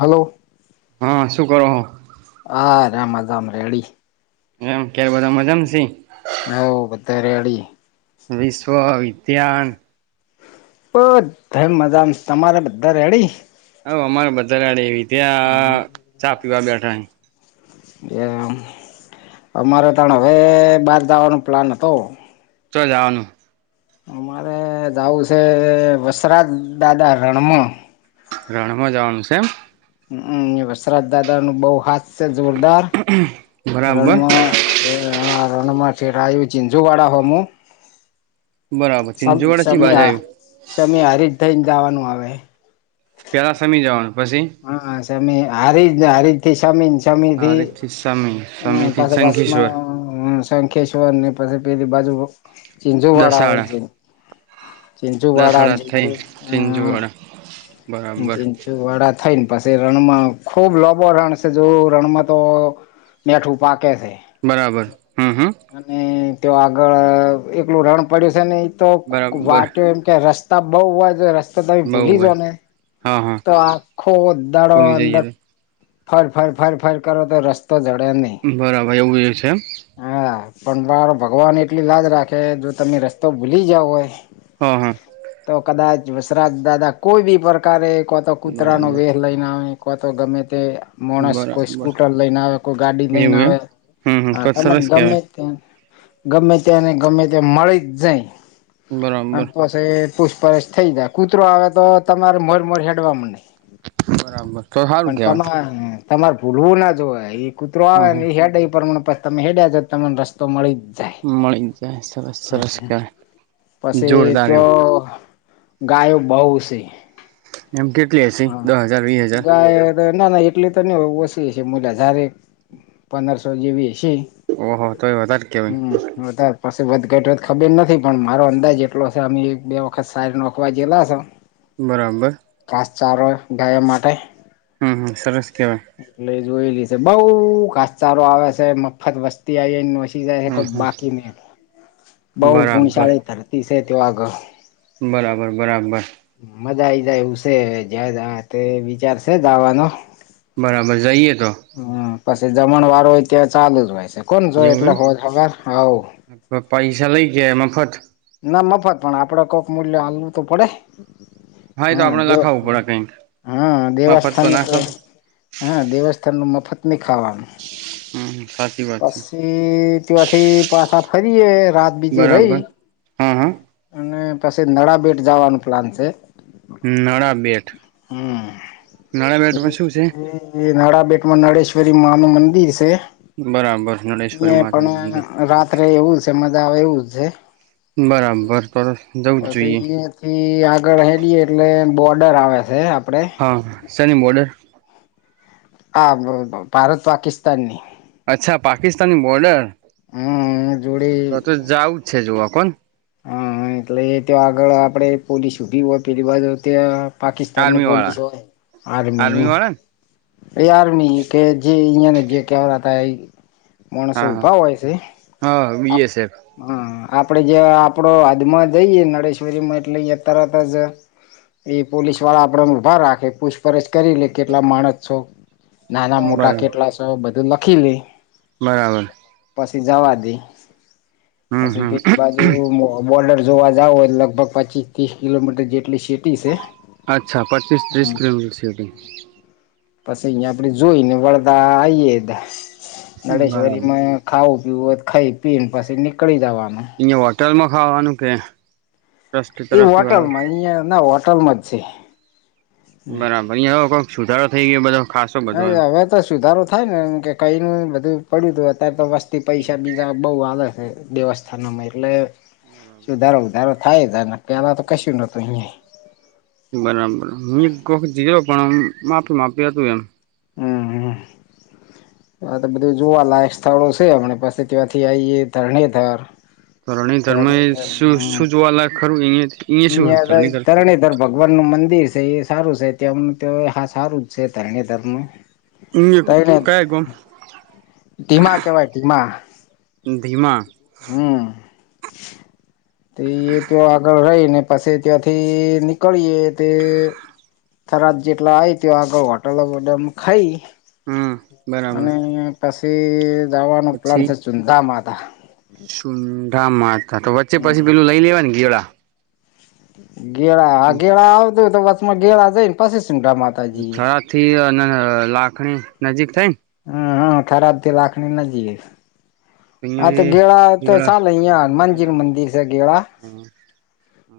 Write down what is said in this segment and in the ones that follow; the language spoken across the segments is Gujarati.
હલ્લો. હા શું કરો હો. હા રામાધામ રડી. એમ કેમ બધા મજામાં સી. હો [unintelligible] વિશ્વ વિજ્ઞાન બધાય મજા તમારે બધા રેડી. હઓ અમારે બધા રેડી એવી ત્યાં ચા પીવા બેઠા હિ. એ અમારે તાણ હવે બહાર જવાનો પ્લાન હતો. ચો જવાનું. અમારે જવું છે વસરાજ દાદા રણમાં. રણમાં જવાનું છે એમ. વસરત દાદા નુ બહુ હાથ છે જોરદાર. બરાબર રણમાં રણમાં છે આવ્યું ઝીંઝુ વાળા હોમુ બરાબર સમ ચિંચુવાડા ચી સમી બાજુ આવ્યું સમી હારીજ થઈને જવાનું આવે હે. પેલા સમી જવાનું પછી. મી હારીજને હારીજ થી શમી. સમીથી હારેથી સમી સમીથી પાછા શંખેશ્વર બસમાં શંખેશ્વર ને પછી પેલી બાજુ જુવાળા આવે દસાડા છે. ચિંચુવાડા દસાડા થઈ ચિંચું ચિંચુવાડા હ બરાબર ચિંચુ વાડા થઈને પસે રણમાં ખૂબ લોબો રણ છે. જો રણમાં તો મેઠું પાક કે બરાબર હમ હમ અને તો આગળ એકલું રણ પડ્યું છે ને એ તો બરાબર વાટ્યો એમ કે રસ તો બઉ હોય જો રસ્તો તમે બહુ ભૂલી હોય જો ને હા હા તો આ આખો દાડો બોલી જઈએ અંદર તો ફર-ફર-ફર-ફર કરો તો રસ તો જડે નહી બરાબર એવું એવું છે એમ [inaudible] હા. પણ મારો ભગવાન એટલી લાજ રાખે જો તમે રસ્તો ભૂલી ગયા હોય હા હા તો કદાચ વસરાજ દાદા કોઈ બી પ્રકારે કો તો કૂતરાનો બરાબર વેર લઈને આવે કો તો ગમે તે માણસ કોઈ બરાબર સ્કૂટર લઈને આવે કોઈ ગાડી લઈને એવું એમ આવે હમ હમ હા તો તમને સરસ ગમે કેવાય ત્યાં ગમે ત્યાંને ગમે ત્યાં મળી જ જાય. અને બરાબર. પછી પૂછપરછ થઈ જાય કૂતરો આવે તો તમારે મોડ મોડ હેડવામાં નહી. બરાબર તો સારું કે તમારે તમારે ભૂલવું ના જોવે એ કૂતરો હા આવે હા ને એ હેડ પ્રમાણે તમે હેડ્યા જતા તમને રસ્તો મળી મળી સરસ જાય સરસ કેવાય [inaudible] પછી જોરદાર એમ ત્યો ગાયો બઉ છે. એમ કેટલી હશે હા દસ હજાર વીસ હજાર. ગાય ના ના એટલી તો નહી હોય ઓછી હશે મુલા જારે પંદરસો જેવી હશે. ઓહો તો એ વધારે કેવાય હમ્મ વધાર પાસ વધ ઘટ વધ ખબર નથી પણ મારો અંદાજ એટલો છે. અમે એક બે વખત ચાર નોખવા જેલા છ બરાબર. સારો ગાય માટે. હમ હમ સરસ કેવાય એટલે જોયેલી છે. બઉ ક સારો આવે છે. મફત વસ્તી હમ હમ આવી. બરાબર [unintelligible] બરાબર બરાબર! મજા આઈ જાય એવશે, જ તે વિચારશે દાવાનો. બરાબર. જઈએ તો. પછી જમણ વાળું હોય, ત્યાં ચાલુ જ હોય છે. કોણ જો એવું એટલે હોબર આવ. એમ પૈસા લઈ ગયા મફત મફત પણ આપડે કોઈક મૂલ્ય હલવું તો પડે. એ તો હા આપડે દ લખાવવું પડે કઈક હા મફત દેવસ્થાન ના તો ખવાય હા! દેવસ્થાનનું મ [unintelligible] હમ સાચી વાત છે પછી ત્યોથી પાછા ખરી એ રાત બીજી રહી. બરાબર હા હા! અને પછી નળાબેટ જવાનું પ્લાન છે. નડા બેઠ હમ! એ નળિયાબેટમાં શું છે નડા એમાં નડેશ્વરી માંનું મંદિર છે. બરાબર નળેશ્વરી અહં પણ માતાનું મંદિર. રાત્રે એવું છે. મજા આવે એવું છે. બરાબર તો જવું જ જોઈએ પછી યાથી આગળ, હેડી એટલે. બોર્ડર આવે છે. આપડે હા! સેની બોર્ડર? હા! ભારત પાકિસ્તાનની. અચ્છા પાકિસ્તાની બોર્ડર. હમ જોડે તો તો જાવું જ છે જોવા. કોણ? હા! એટલે એ તો આગળ આપણે પોલીસ ઊભી હોય. પેલી બાજુ ત્યાં. પાકિસ્તાનની આર્મી વાળા પોલીસ હોય આર્મી. વાળા ને યાર ન કે જે યાને જે ક્યા ત એ. માણસો હા હા ઉભા હોય છે. હા હ બીએસએફ આપડે જે આપડો. અદમાં જઈએ નડેશ્વરી માં એટલે તરત જ. એ પોલીસ વાળા આપડને ઉભા રાખે. પૂછપરછ કરી લે, કેટલા માણસ છો? નાના મોટા બરાબર કેટલા છો? બધું લખી લે. બરાબર. પછી જવા દે. હમ પછી હમ પેલી બાજુ. બોર્ડર જોવા જાવ, લગભગ પચીસ ત્રીસ કિલોમીટર જેટલી સીટી છે. અચ્છા! પંચસ ત્રીસ કિલોમીટર સિવધ. પછી, અહીયા આપડે જોઈ ને વળદા આઈએા. નળેશ્વરીમાં ખાવું. પી ખાઈ પી ને પછી, નીકળી જવા. અયા હોટેલમાં ખાવાનું કે? ટ્રસ્ટ એ તરફથી વાળા હોટલમાં. અહિયાં ના હોટલમાં જ છે. બરાબર ંવે કોઈક સુધારો થઈ ગયો બધો. ખાસો બધો એમ હા! હવે તો સુધારો થાય ને એમ કે કઈ ન બધું પડ્યું હતું. અત્યારે તો વથી પૈસા બીજા બહુ આવે છે. વ્યવસ્થાનામાં એટલે બરાબર સુધારો વધધારો. થાય જ ન કે આં તો કશ નતુંહીં. બરાબર. હું એક વખત જી્યો પણ માફી માપી હતું એમ. હમ હ! હા તો બધું જોવાલાયક સ્થળો છે. હમ પછી ત્યાંથી આઈે ધરણેધર. ધણેય ધર્મ, શું જોવાલાય ખરું એયા? તરની તાર ભગવાન નું મંદિર. એ સારું છે, ત હા સારું જ છે, ધરણેધર ન અ કઈ ગણ ધીમા કેવાય ધીમા ધીમા હમ [unintelligible] તે એ ત્યા આગળ રહી ને પાછી ત્યાંથી નીકળીએ તે થરાદ જેટલા આય તે આગળ હોટલોમાં ખાઈ હમ, બરાબર. થી જવાનું પ્લાન છે ચુંદા માતા ચુંદડા માથા તો વચ્ચે પછી પેલું લઈ લેવા ને ગીળ ગેળા હ ગેળા આવતું તો વચમાં ગેળા જઈને પછી સુંઢા માતાજી એ છરા થી અને લાખણી નજીક થઈને હમ, હમ ખરાબથી લખણી નજીએ આ તો અહિયાથી ગેળા તો ચાલ યા હનુમાનજીનું મંદિર છે. ગેળા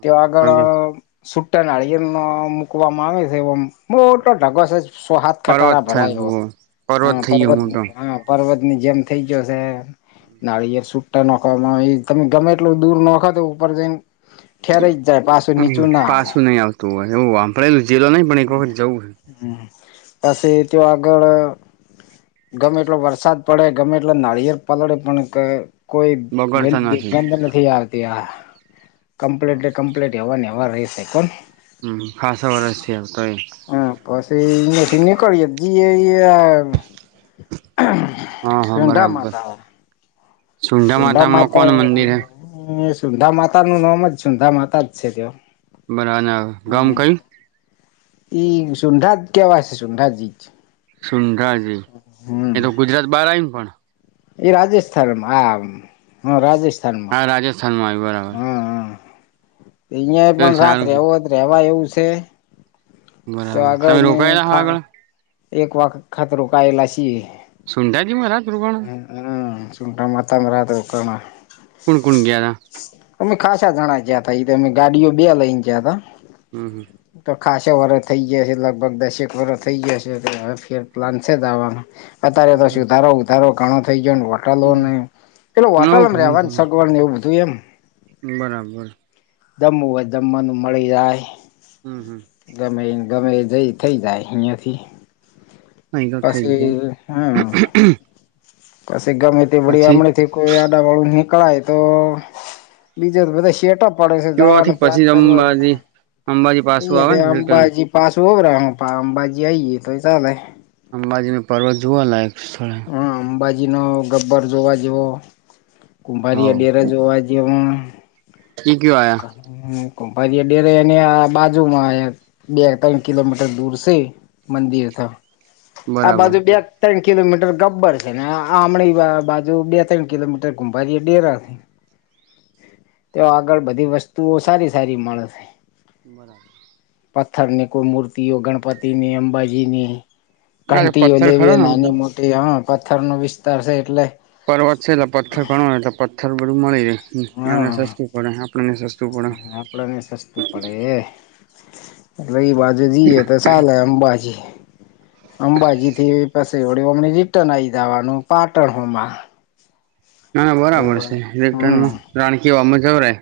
તે આગળ સુટ્ટા નાળિયેર મુકવામાં આવે છે. એ મોટો ઢગો છે. સોહાથ પર્વત ખટારા ભરાયવ થાય હ થઈ ગયો પર્વત મોટો હ પર્વત આપની જેમ થઈ જયોશે નાળિયેર સુટા નાોખવામાં તમે ગમે એટલું દૂર નખો તો ઉપર જઈને. ઠેરાઈ જ જાય પાછું હમ નીચું ના આવે પાછું નહી આવતું હોય એવું આમ આપે એલું જેલો નહી પણ એક વખત જવું. વસી તે આગળ ગમે એટલો વરસાદ પડે ગમે એટલો નારિયેર પલળે પણ કોઈ દુર્ગંધ નથી આવતી આ કમ્પ્લીટ કમ્પ્લીટ એવાની એવા રશે કોણ હમ ખાસા વર્ષથી આવતો એ હ, પછીથી નીકળીએ જી હા હા છઝંડા બરાબર માતા. સુંઢા સુંડા માતામાં માતા કોણ મંદિર હે સુંંધા માતા નું નામ જ સુંંધા માતા જ છે તે બરાા ના ગામ કઈ એ સુંંધાજ કેવા છે સુંંધાજી. સુંંધાજી એ તો ગુજરાત બાર આવીયને પણ એ રાજસ્થાન હ હ રાજસ્થાન હા રાજસ્થાનમાં આવ્યો બરાબર. અહિયાં તો પણ રાત સારું રવો રેવા એવું છે. તો બરાબર તમે આગળને રોકાયેલા હો ખા આગળ એક વાખ ખાતરો કાયેલા છી. સુંઢાજી માં રાત રોકાણ હમ હમ ચૂંડ માતા કોણ કોણ ગયા હતા. અમે ખાસા જણ ગયા હતાા એ અમે ગાડીઓ બે લઈને ગયા ત હમ. હમ. ખાસો વર થઈ ગયા છે. લગભગ દસેક વરષ થઇ ગયા છેવે ફેર પ્લાન છેવાનું અત્યારે તો હમ સુધારો ઉધારો ઘણો થઇ. હોટલો ન પેલે હવ હોટલમ ઘણું રવાનું ઘણું સગવવાડ ને એવું બધું એમ બરાબર. જમવું હોય જમવાનું મળી જાય હમ. હમ. ગમે ગમે જઈ, થઈ જાય. અહીંયાથી હ તો ઠક છે. પછી ગમે તે બળી આમડે થી કોઈ આડા વાળું નહ પકળાય તો બીજું બધ શેટપ પડ ત્યોથી જવાનું પ્લાન પછી અંબાજી અંબાજી પાછું આવે અ ને રિટર્ન અંબાજી પાસું હો પા અમબાજી આઈ ગએ તો ચલેે અંબાજીનો પર્વત જુવા લયક સ્થળે હા અંબાજી નો ગબ્બર જોવા જેવો કુંભારી અ હવ ડેરા જોવા જેવો. ઈ કયો આયા ક ડેરેને આ બાજુમાં બે ત્રણ કિલોમીટર દૂર છે મંદિર ત. આ બરાબર બાજુ બે ત્રણ કિલોમીટર. ગબ્બર છે ને આમણી બાજુ બે ત્રણ કિલોમીટર ગુંભારી ડેરાથી. તો આગળ બધી વસ્તુઓ સારી સારી મળેશે. બરાબર પથ્થર ની કોઈ મૂર્તિઓ ગણપતિની અંબાજીની. આ ઘંટીઓ પથ્થર ખરો લેવી ને આમ તો નાની મોટી હ પથ્થર નો વિસ્તાર છે એટલે પર્વત છે એટલે પથ્થર ઘણોય એટલે પથ્થર બધું મળી જાય એમને હા સસ્તું પડે આપડને સસ્તું પડે આપડને સસ્તું પડે રી બાજુ જીએ તો સલેે અં બાજી અંબાજી થી પા વળ અમને રિટર્ન આવી જવાનું પાટણ હોમાં ના ના બરાબર છે હમ રટનમાં રાણકીવામાં જવરાય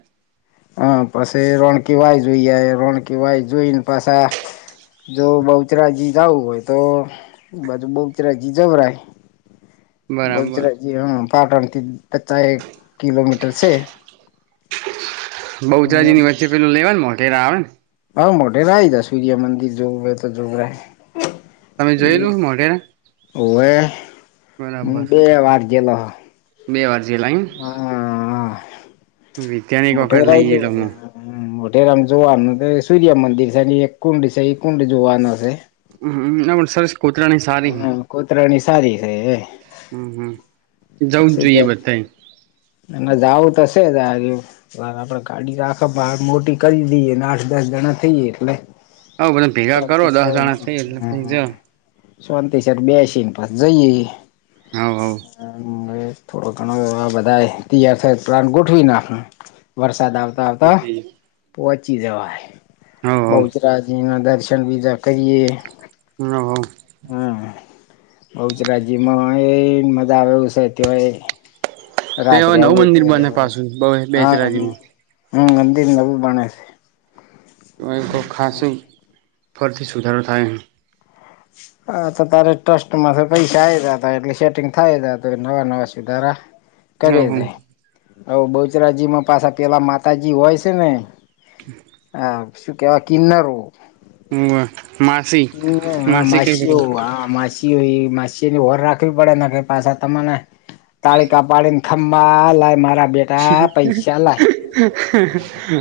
હ પછી રોણકી વાય જોઈએ રોણકી વાય જોઈને પાછા જો બહુચરાજી જું હોય તોધું બહુચરાજી જવરાય બરાબર બલચરાજી હા પાટણ થી પચાસ એક કિલોમીટર છે બહુચરાજીની વચ્ચે પેલું લેવા ને મોઢેરા આવે ને હ મોટે રાય તા સૂર્યમંદિર જોગ તો જોગરા તમે એ જોયેલું મોઢેરા ઓવે હ બરાબર બે વારજલો. બે વારજી લાઈન. મોટા લઈ રજ. ગયેલો હું મ જોવાનું સૂર્ય મંદિર છે, એક કુંડ છે, એ કુંડ જોવાનો છે. હ ના પણ સર. હમ કૂતરાણી સારી છે. હમ હમ જવું જ છી ત જોઈએ બધાએ ના જાઉું તશે. આપડે ગાડી રાખ બાર મોટી કરી દઈએને આઠ દસ જણા થઈએ એટલે. હ બધ ભેગા કરો શાંતિ દસ જણા થઇ એટલે ક જા. શાંતિસર બેસીને પાસે જઈએ. હ હવ. હ થોડો ઘણો એ આ બધા તૈયાર થ પ્લાન ગોઠવી નાખ વરસાદ આવે. આવ હવ પહોચી જવાય હવ હવ બહુચરાજી દર. પઈસેન વિધ કરીએ. હ. બહુચરા્યમાં એ મજા આવે છે તોય. તે રાત્રે હવે આવું નવું તો મંદિર ઘરે બને વ પાછું બ હા. બેચરાજીનું હમ ગંદી નવીું બને છે. તો એક ખાસ ફરથી સુધારો થાય. હા તો તારે ટ્રસ્ટ માંથી પૈસા આ હતા એટલે સેટિંગ થાય નવા નવા સુધારા. કરે ઓહો છે હ બહુચરાજીમાં પાછા પેલા માતાજી હોય છે ને. હા શું કેવા કિનનાર. હ. હ માસી હો હ માસી હોય માસી. ની ઓર રાખવી પડે પાછા તને તાળ કા પાડીને ખંભા લ મારા. બેટા પૈસા લાય.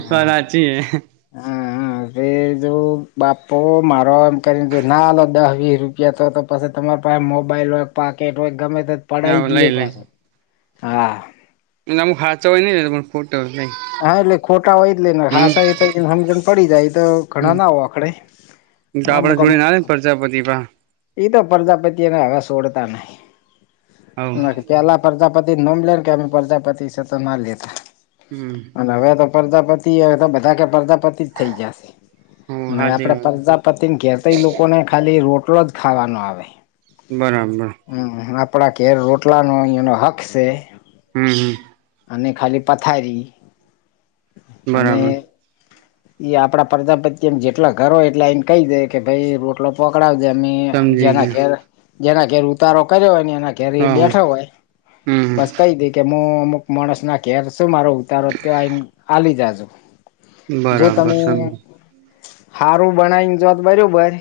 બાચી હ. હા. બાપુ મારો એમ કરીને ના લો દસ વીસ રૂપિયા તો તો પછ તમારે પાસે મોબાઈલ હોય. પાકે ગમે તો હે પડાય જ લે પાછ હા. એટલેમ ખાચા હોય નઈૂટ હા એટલે ખોટા હોય જ લે ને હમ ખાસ એ તો સમજણ પડી જાય એ તો હમ ઘણા ના હો આખડે. તો આપડા જોડેને આવે ને પ્રજાપતિ પણ. એ તો પ્રજાપતિ એને હવે સોડતા ને હવ ના તેલા પ્રજાપતિ નોમલેને કે પ્રજાપતિ સ તો ના લેતા. હમ અને હવે તો પ્રજાપતિ બધા કે પા થ જશે હ આપે હાચી વાત પ્રજાપતિને ઘેતા લોકોને ખાલી રોડ. ટલો જ ખાવાનો આવે. બરાબર. આપણા ઘેર રોટલાનો અહીયાનો હક છે. હમ હમ. અને અને ખાલી પથારી. બરાબર. અને એ આપડા પ્રજાપતિ એમ જેટલા ઘરો હોય એટલા એને કહી દે કે ભાઈ રોટલો પકડાવ. અ સમજી જેના ગયો ઘેર જેના ઘેર ઉતારો કર્યો હો. ઘ હા બેઠો હોય હમ બસ કઈ તી કે હું અમુક માણસ ના ઘેર શું મારો ઉતારો. તે આ આલી જાદુ. બરાબર સમ હારું બનાવીને જોત બરોબર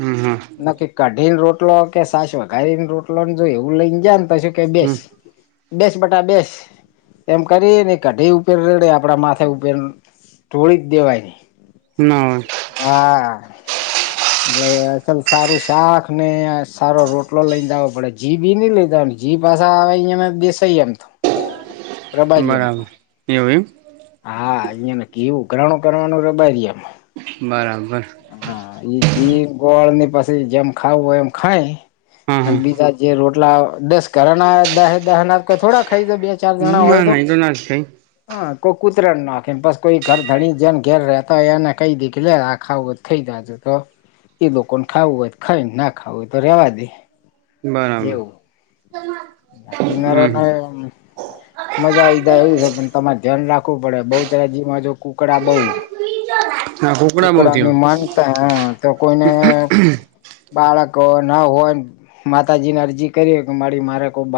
હમ હા નકી કઢી રોટ રોટલો કે સાસો ગારીને રોટલો ને જો એવું લઈને જાય ને તો કે બેસ હમ બેસ બટા બેસ એમ કરી ને કઢી. ઉપેર રેડે આપડા માથે ઉપેર ઢોળી જ દેવાયની. ના હોય હા. અરે અસલ સારું શાક ને સારો રોટલો લઈ જાઓ પડે જીભી નઈ લઈધા હો જીભ. પાછા આવે એમા બેસય એમ તો પ્રબારી એમ તો બરાબર એવું એમ હા અહયાને કેવું ગ્રણો કરવાનું રબાઈ એમ બરાબર. એ ગોળ ની પાછા જેમ ખાવું હોય એમ ખાય હા અને હા બીજા જે રોટ રોટલા દસ કરના દહે દહ ના થોડા ખાઈ દો બે ચાર જણા હોય ના તો. ના એ ના જ થાય હ કોઈ કુતરાણ નાખીને બસ કોઈ ઘર ધણી જેન ઘેર રહેતા હોય એને કઈ દીક લ આખા થઈ. જ તો એ લોકો ને ખાવું હોય ખાયને ના ખાવું હોય તો રેવા દે. બરાબર. ના કિનારા હમ ને મજા ઈધા એવું છે પણ તમારે. ધ્યાન રાખવું પડે બહુચરાજીમાં તો કુકડા બહુ હા કોકડા બહુ કુકડા થયો ની માનતા હ તો કોઈને બાળક ના હોય માતાજી ને અરજી કરી કે મારી મારે કો બાળક.